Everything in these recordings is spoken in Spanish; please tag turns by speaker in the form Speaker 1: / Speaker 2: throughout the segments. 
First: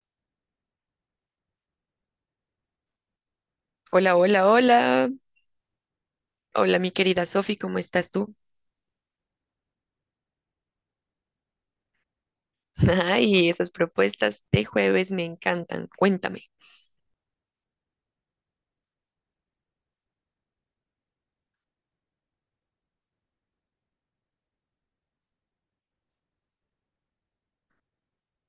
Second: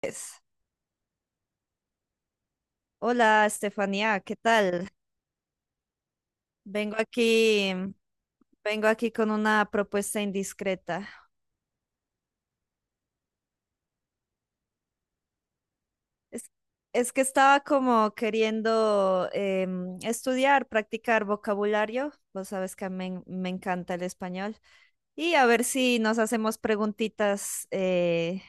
Speaker 1: Pues, Hola,
Speaker 2: Hola,
Speaker 1: Estefanía, ¿qué
Speaker 2: hola,
Speaker 1: tal?
Speaker 2: hola. Hola, mi
Speaker 1: Vengo
Speaker 2: querida Sofi,
Speaker 1: aquí,
Speaker 2: ¿cómo estás tú?
Speaker 1: vengo aquí con una propuesta indiscreta.
Speaker 2: Ay, esas propuestas de jueves me encantan. Cuéntame.
Speaker 1: Es, es que estaba como queriendo estudiar, practicar vocabulario. Vos sabes que me encanta el español. Y a ver si nos hacemos preguntitas,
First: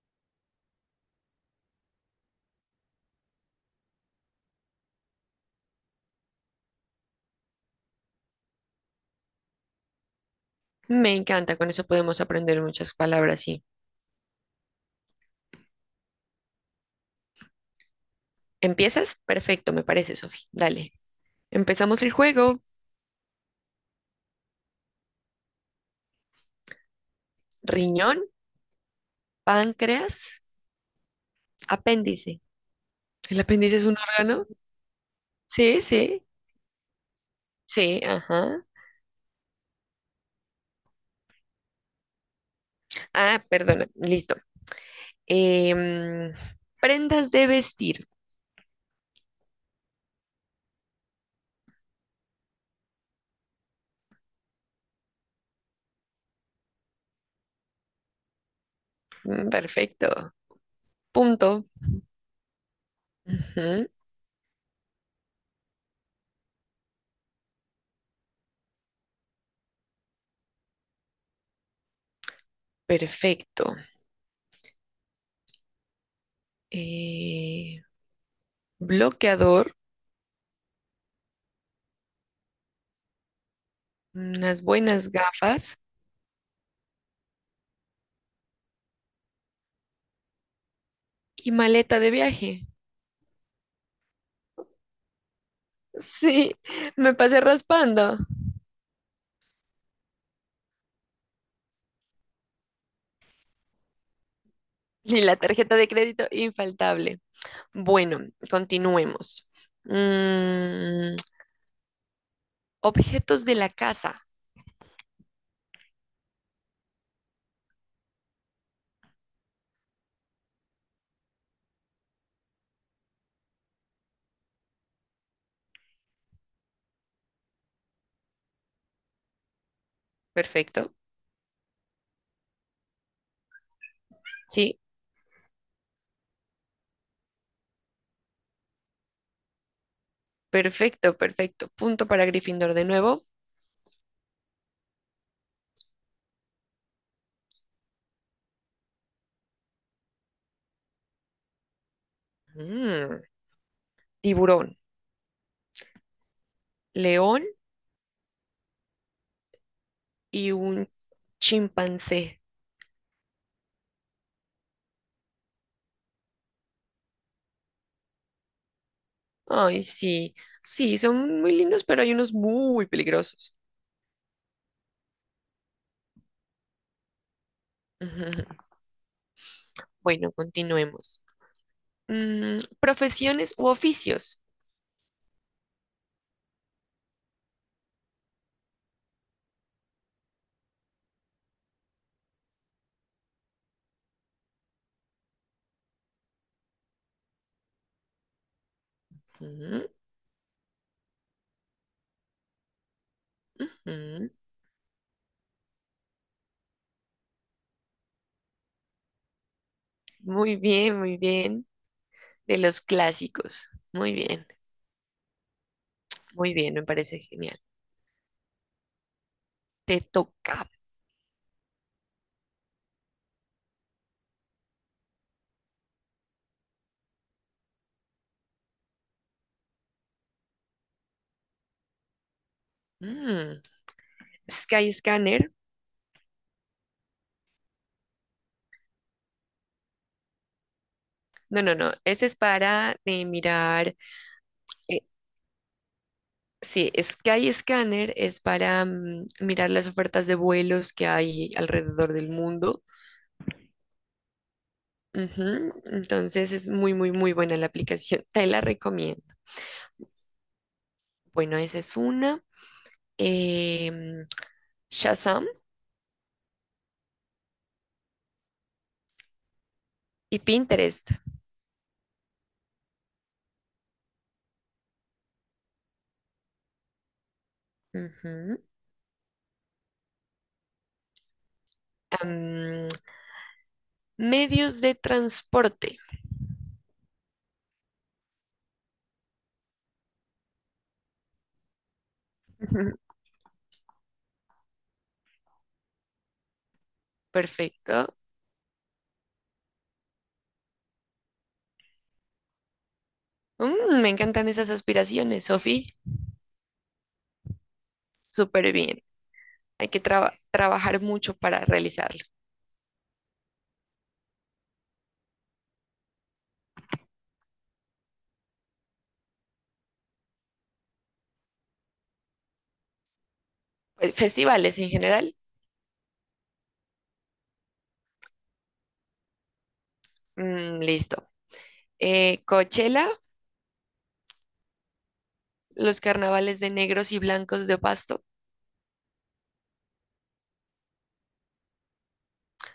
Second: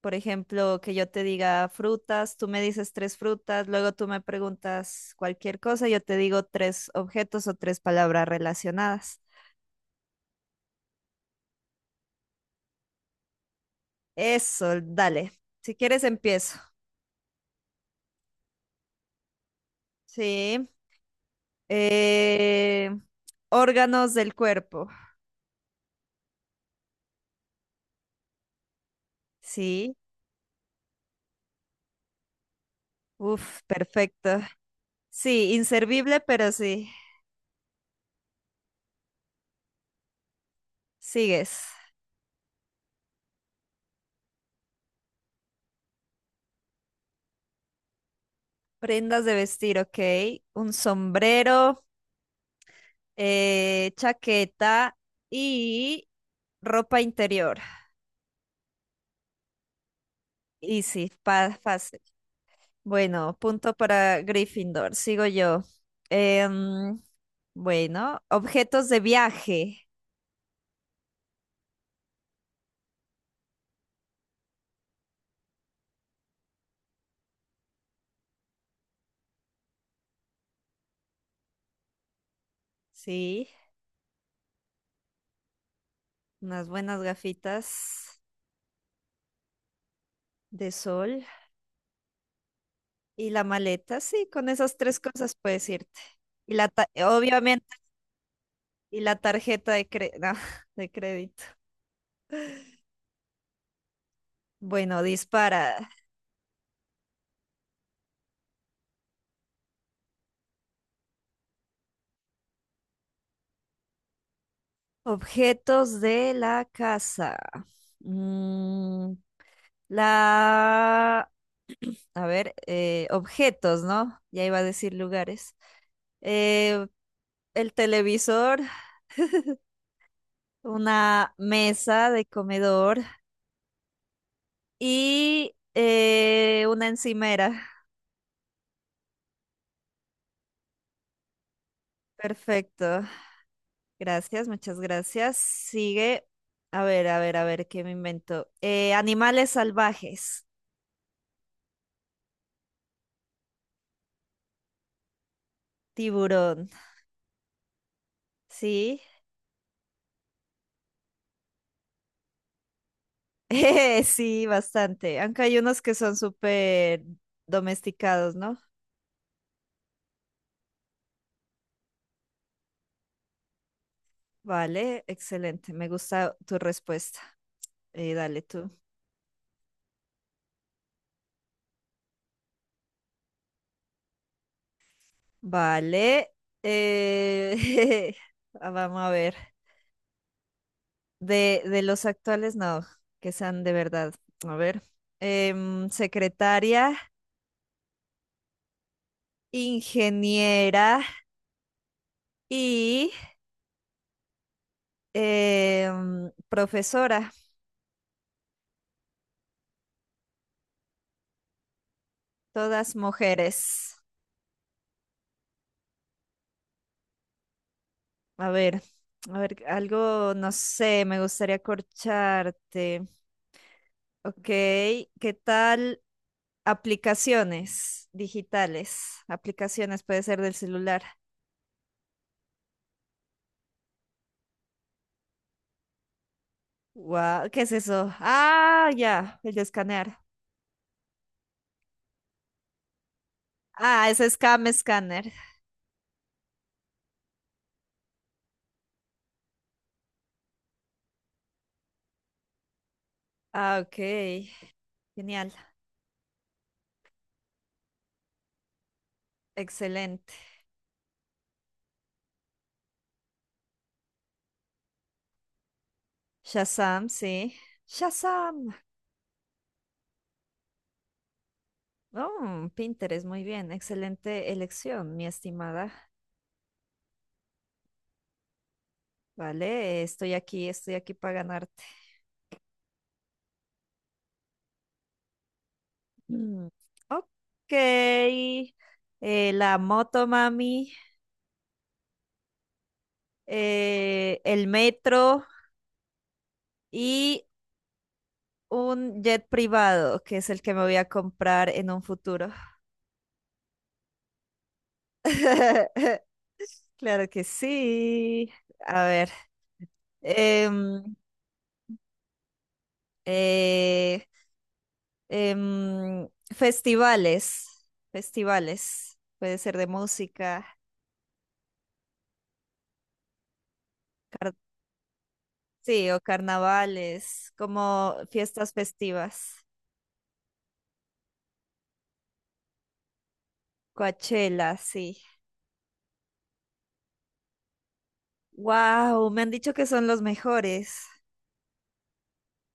Speaker 1: por ejemplo, que yo te diga frutas, tú me dices tres frutas, luego tú me preguntas cualquier cosa, yo te digo tres objetos o tres palabras relacionadas.
Speaker 2: Me encanta, con eso podemos aprender muchas palabras, sí.
Speaker 1: Eso, dale. Si quieres, empiezo.
Speaker 2: ¿Empiezas? Perfecto, me parece, Sofi.
Speaker 1: Sí.
Speaker 2: Dale. Empezamos el juego.
Speaker 1: Eh, órganos del cuerpo.
Speaker 2: Riñón,
Speaker 1: Sí.
Speaker 2: páncreas, apéndice. ¿El
Speaker 1: Uf,
Speaker 2: apéndice es un
Speaker 1: perfecto.
Speaker 2: órgano?
Speaker 1: Sí,
Speaker 2: Sí,
Speaker 1: inservible,
Speaker 2: sí,
Speaker 1: pero sí.
Speaker 2: sí, ajá.
Speaker 1: Sigues.
Speaker 2: Ah, perdona, listo. Em, Prendas de vestir.
Speaker 1: Prendas de vestir, ok. Un sombrero, chaqueta y ropa interior.
Speaker 2: Perfecto.
Speaker 1: Easy,
Speaker 2: Punto.
Speaker 1: fácil. Bueno, punto
Speaker 2: Ujú.
Speaker 1: para Gryffindor. Sigo yo. Em, bueno, objetos de viaje.
Speaker 2: Perfecto. eh, Bloqueador,
Speaker 1: Sí,
Speaker 2: unas buenas gafas
Speaker 1: unas buenas gafitas de sol
Speaker 2: y maleta de viaje.
Speaker 1: y la maleta, sí, con esas tres cosas puedes irte. Y
Speaker 2: Sí,
Speaker 1: la ta-
Speaker 2: me pasé
Speaker 1: obviamente,
Speaker 2: raspando.
Speaker 1: y la tarjeta de no, de crédito. Bueno,
Speaker 2: Y la tarjeta de
Speaker 1: dispara.
Speaker 2: crédito infaltable. Bueno, continuemos. Mm, Objetos de la casa.
Speaker 1: Objetos de la casa. Mm, la, a ver, objetos, ¿no? Ya iba a decir lugares. Eh, el televisor,
Speaker 2: Perfecto.
Speaker 1: una mesa de comedor.
Speaker 2: Sí,
Speaker 1: Y una encimera.
Speaker 2: perfecto, perfecto. Punto para Gryffindor de
Speaker 1: Perfecto.
Speaker 2: nuevo.
Speaker 1: Gracias, muchas gracias. Sigue. A ver, a ver, a ver, ¿qué me invento? Animales salvajes.
Speaker 2: Mm, Tiburón,
Speaker 1: Tiburón.
Speaker 2: león
Speaker 1: Sí.
Speaker 2: y un chimpancé.
Speaker 1: Sí, bastante. Aunque hay unos que son súper domesticados, ¿no?
Speaker 2: Ay, sí, sí, son muy lindos, pero hay unos muy peligrosos.
Speaker 1: Vale, excelente. Me gusta tu respuesta. Dale
Speaker 2: Ujú.
Speaker 1: tú.
Speaker 2: Bueno, continuemos. Profesiones u oficios.
Speaker 1: Vale. eh, Vamos a ver. De los actuales, no, que sean de verdad. A ver. Secretaria,
Speaker 2: Ujú,
Speaker 1: ingeniera y
Speaker 2: ujú.
Speaker 1: profesora,
Speaker 2: Muy bien, muy bien. De los
Speaker 1: todas
Speaker 2: clásicos.
Speaker 1: mujeres.
Speaker 2: Muy bien, muy bien, me parece genial.
Speaker 1: A ver, a ver,
Speaker 2: Te
Speaker 1: algo, no
Speaker 2: toca.
Speaker 1: sé, me gustaría corcharte. Ok, ¿qué tal aplicaciones digitales? Aplicaciones puede ser del celular.
Speaker 2: Mm, Sky Scanner.
Speaker 1: Guau, ¿qué es eso? Ah, ya, el de escanear.
Speaker 2: No, no, no. Ese es para mirar.
Speaker 1: Ah, es Scam
Speaker 2: eh,
Speaker 1: Scanner.
Speaker 2: sí, Sky Scanner es para mirar las ofertas de vuelos que hay alrededor del mundo.
Speaker 1: Ah, ok. Genial.
Speaker 2: Ujú. Entonces es muy, muy, muy buena la aplicación. Te la recomiendo.
Speaker 1: Excelente.
Speaker 2: Bueno, esa es una. Em, Shazam
Speaker 1: Shazam, sí. Shazam.
Speaker 2: y Pinterest.
Speaker 1: Oh, Pinterest, muy bien. Excelente elección, mi estimada.
Speaker 2: Ujú.
Speaker 1: Vale, estoy aquí para ganarte.
Speaker 2: Am, Medios de transporte.
Speaker 1: Mm, ok. La moto, mami.
Speaker 2: Ujú.
Speaker 1: El metro y
Speaker 2: Perfecto.
Speaker 1: un jet privado, que es el que me voy a comprar en un futuro.
Speaker 2: Mm, me encantan esas aspiraciones, Sofi.
Speaker 1: Claro que sí.
Speaker 2: Súper bien.
Speaker 1: A ver,
Speaker 2: Hay que trabajar
Speaker 1: em,
Speaker 2: mucho para realizarlo.
Speaker 1: eh, em, festivales, festivales, puede ser de música, car-
Speaker 2: Festivales en general.
Speaker 1: sí, o carnavales, como fiestas festivas,
Speaker 2: Mm, listo. Coachella,
Speaker 1: Coachella, sí.
Speaker 2: los carnavales de negros y blancos de Pasto
Speaker 1: Wow, me han dicho que son los mejores,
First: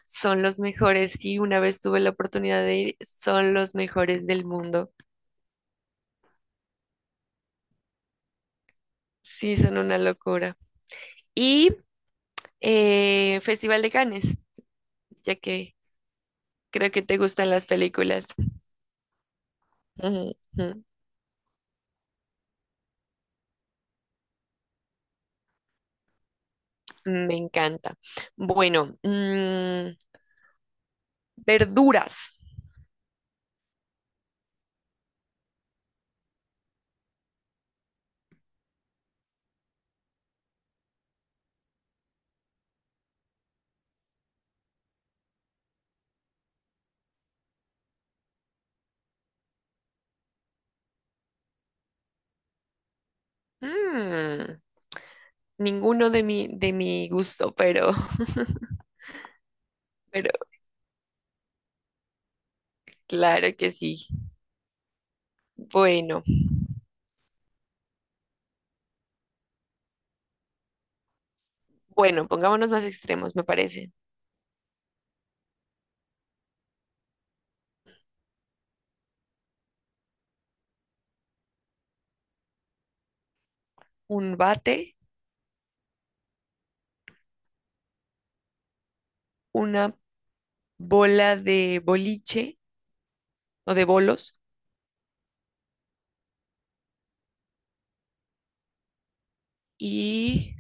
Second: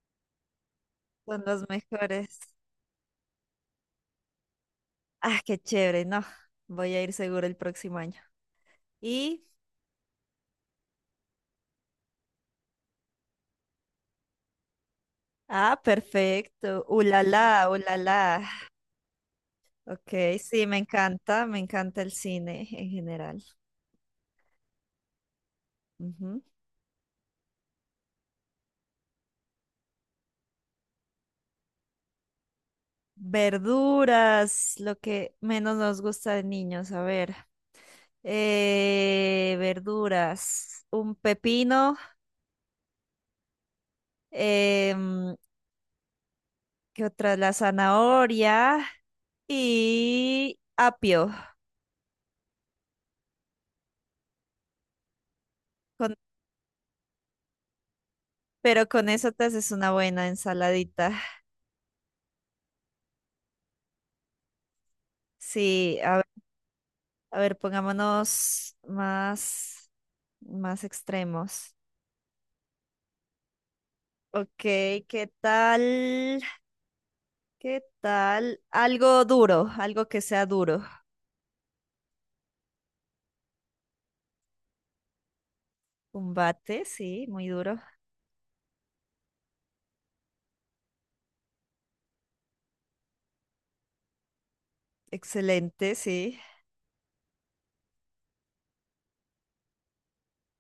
Speaker 2: son los mejores. Sí,
Speaker 1: son
Speaker 2: una
Speaker 1: los
Speaker 2: vez tuve la
Speaker 1: mejores.
Speaker 2: oportunidad de ir, son los mejores del mundo.
Speaker 1: Ah, qué chévere, no, voy a ir seguro el próximo año. Y,
Speaker 2: Sí, son una locura. Y Festival de Cannes, ya que
Speaker 1: ah, perfecto,
Speaker 2: creo que te gustan las
Speaker 1: ulala,
Speaker 2: películas.
Speaker 1: ulala. Ok,
Speaker 2: Ujú,
Speaker 1: sí,
Speaker 2: ujú.
Speaker 1: me encanta el cine en general. Ujú.
Speaker 2: Me encanta. Bueno, verduras.
Speaker 1: Verduras, lo que menos nos gusta de niños, a ver. Verduras, un pepino, em, ¿qué otra? La zanahoria y apio.
Speaker 2: Mm, ninguno
Speaker 1: Con-
Speaker 2: de mi gusto, pero,
Speaker 1: pero con eso te haces una buena
Speaker 2: pero
Speaker 1: ensaladita.
Speaker 2: claro que sí.
Speaker 1: Sí,
Speaker 2: Bueno,
Speaker 1: a ver, más extremos.
Speaker 2: bueno, pongámonos más extremos, me parece.
Speaker 1: Ok, ¿qué tal? ¿Qué tal? Algo duro, algo que sea duro.
Speaker 2: Un bate,
Speaker 1: Combate, sí, muy duro.
Speaker 2: una bola de boliche o de bolos
Speaker 1: Excelente, sí.
Speaker 2: y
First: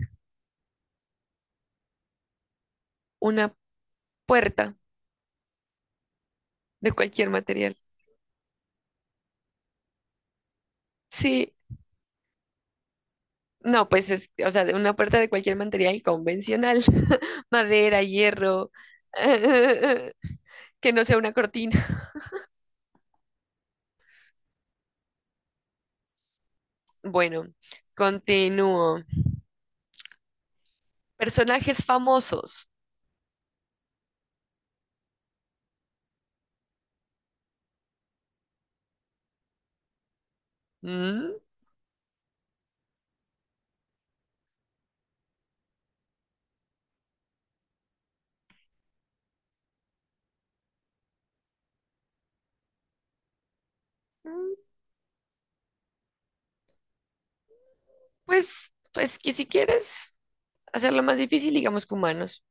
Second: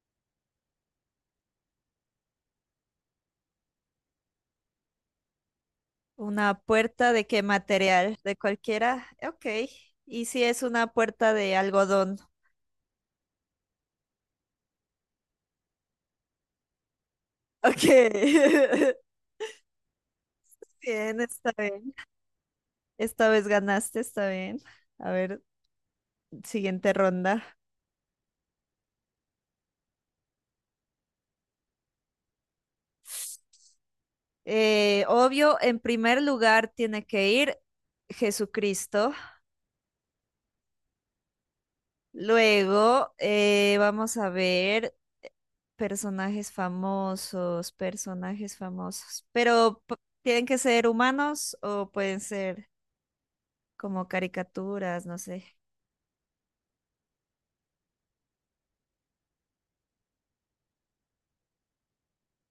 Speaker 2: una puerta
Speaker 1: Una
Speaker 2: de
Speaker 1: puerta de
Speaker 2: cualquier
Speaker 1: qué
Speaker 2: material.
Speaker 1: material, de cualquiera. Ok. ¿Y si es una puerta de
Speaker 2: Sí.
Speaker 1: algodón?
Speaker 2: No, pues es, o sea, de una puerta de cualquier material convencional,
Speaker 1: Ok.
Speaker 2: madera, hierro, que no sea
Speaker 1: Bien,
Speaker 2: una
Speaker 1: está
Speaker 2: cortina.
Speaker 1: bien. Esta vez ganaste, está bien. A ver, siguiente
Speaker 2: Bueno,
Speaker 1: ronda.
Speaker 2: continúo. Personajes famosos.
Speaker 1: Obvio, en primer lugar tiene que ir Jesucristo.
Speaker 2: Mm,
Speaker 1: Luego, vamos a ver personajes famosos. ¿Tienen que ser humanos o pueden ser como
Speaker 2: mm,
Speaker 1: caricaturas? No sé.
Speaker 2: pues, pues que si quieres hacerlo más difícil, digamos que humanos,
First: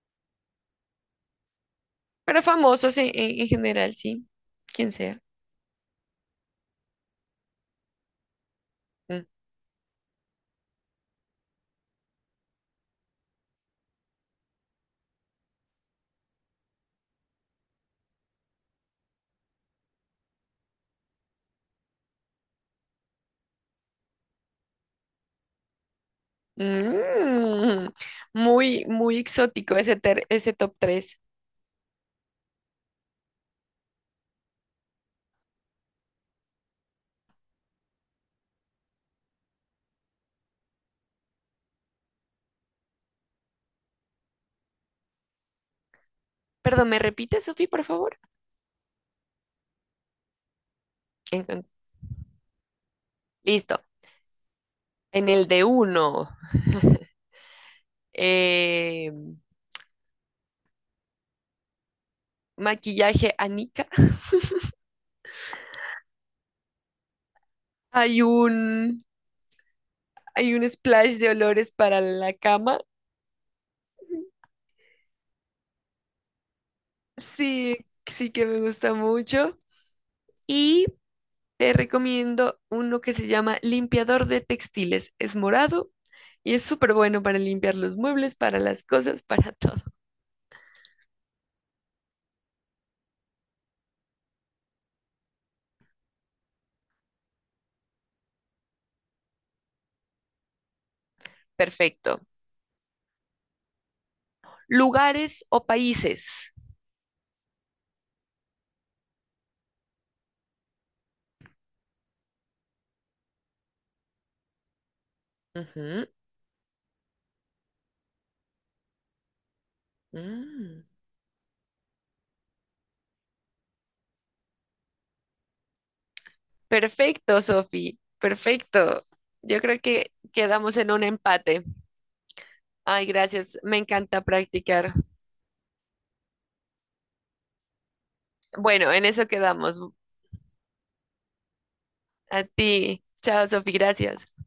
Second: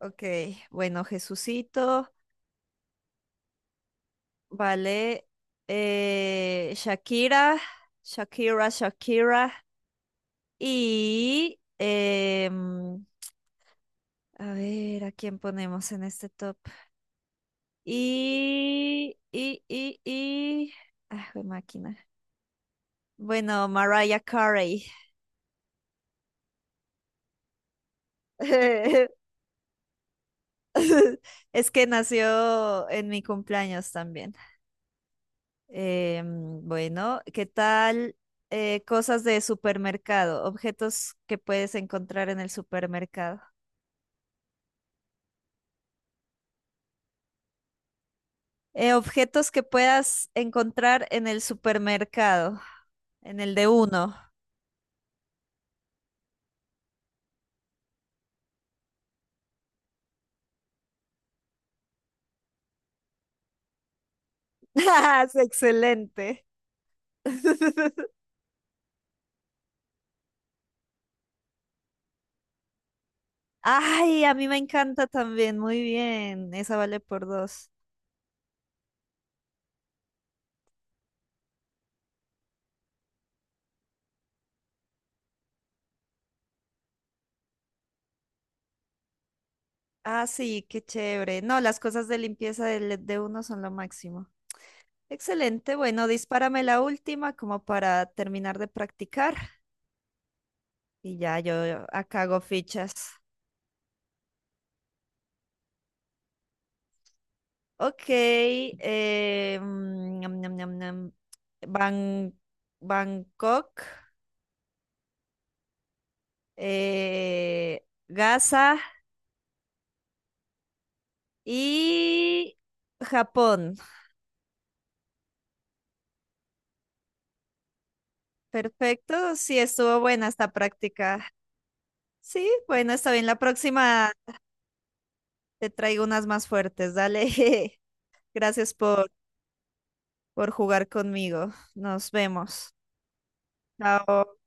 Speaker 1: Ok, bueno, Jesucito,
Speaker 2: pero famosos en, en general, sí, quien sea.
Speaker 1: vale. Shakira, Shakira,
Speaker 2: Mm.
Speaker 1: Shakira. Y, a ver, ¿a quién ponemos en este top? Y, y, y, y. Ah, jue máquina. Bueno, Mariah Carey.
Speaker 2: Mm, muy, muy exótico ese, ese top 3.
Speaker 1: Es que nació en mi cumpleaños también. Bueno, ¿qué tal? Cosas de supermercado, objetos que puedes encontrar en el supermercado.
Speaker 2: Perdón, ¿me repites, Sofi, por favor?
Speaker 1: Objetos que puedas encontrar en el
Speaker 2: Entonces,
Speaker 1: supermercado, en el de
Speaker 2: listo.
Speaker 1: uno.
Speaker 2: En el de uno, eh, maquillaje Anika.
Speaker 1: ¡Ah, es excelente!
Speaker 2: Hay un, Hay un splash de olores para la cama.
Speaker 1: Ay, a mí me encanta también, muy bien, esa vale por dos.
Speaker 2: Sí, sí que me gusta mucho. Y te recomiendo uno que se llama limpiador de textiles. Es morado y es súper bueno para limpiar los muebles, para las cosas, para todo.
Speaker 1: Ah, sí, qué chévere. No, las cosas de limpieza de uno son lo máximo. Excelente, bueno, dispárame la última como para terminar de practicar y ya yo
Speaker 2: Perfecto.
Speaker 1: acá hago fichas.
Speaker 2: Lugares o países.
Speaker 1: Ok, ñam, ñam, ñam, ñam. Ban- Bangkok,
Speaker 2: Ujú,
Speaker 1: Gaza
Speaker 2: mm.
Speaker 1: y Japón.
Speaker 2: Perfecto, Sofi, perfecto.
Speaker 1: Perfecto, sí,
Speaker 2: Yo creo
Speaker 1: estuvo
Speaker 2: que
Speaker 1: buena esta
Speaker 2: quedamos en un
Speaker 1: práctica.
Speaker 2: empate.
Speaker 1: Sí, bueno,
Speaker 2: Ay,
Speaker 1: está bien. La
Speaker 2: gracias, me
Speaker 1: próxima
Speaker 2: encanta practicar.
Speaker 1: te traigo unas más fuertes. Dale. Gracias
Speaker 2: Bueno, en
Speaker 1: por,
Speaker 2: eso quedamos.
Speaker 1: por jugar conmigo. Nos
Speaker 2: A
Speaker 1: vemos.
Speaker 2: ti. Chao, Sofi, gracias.
Speaker 1: Chao.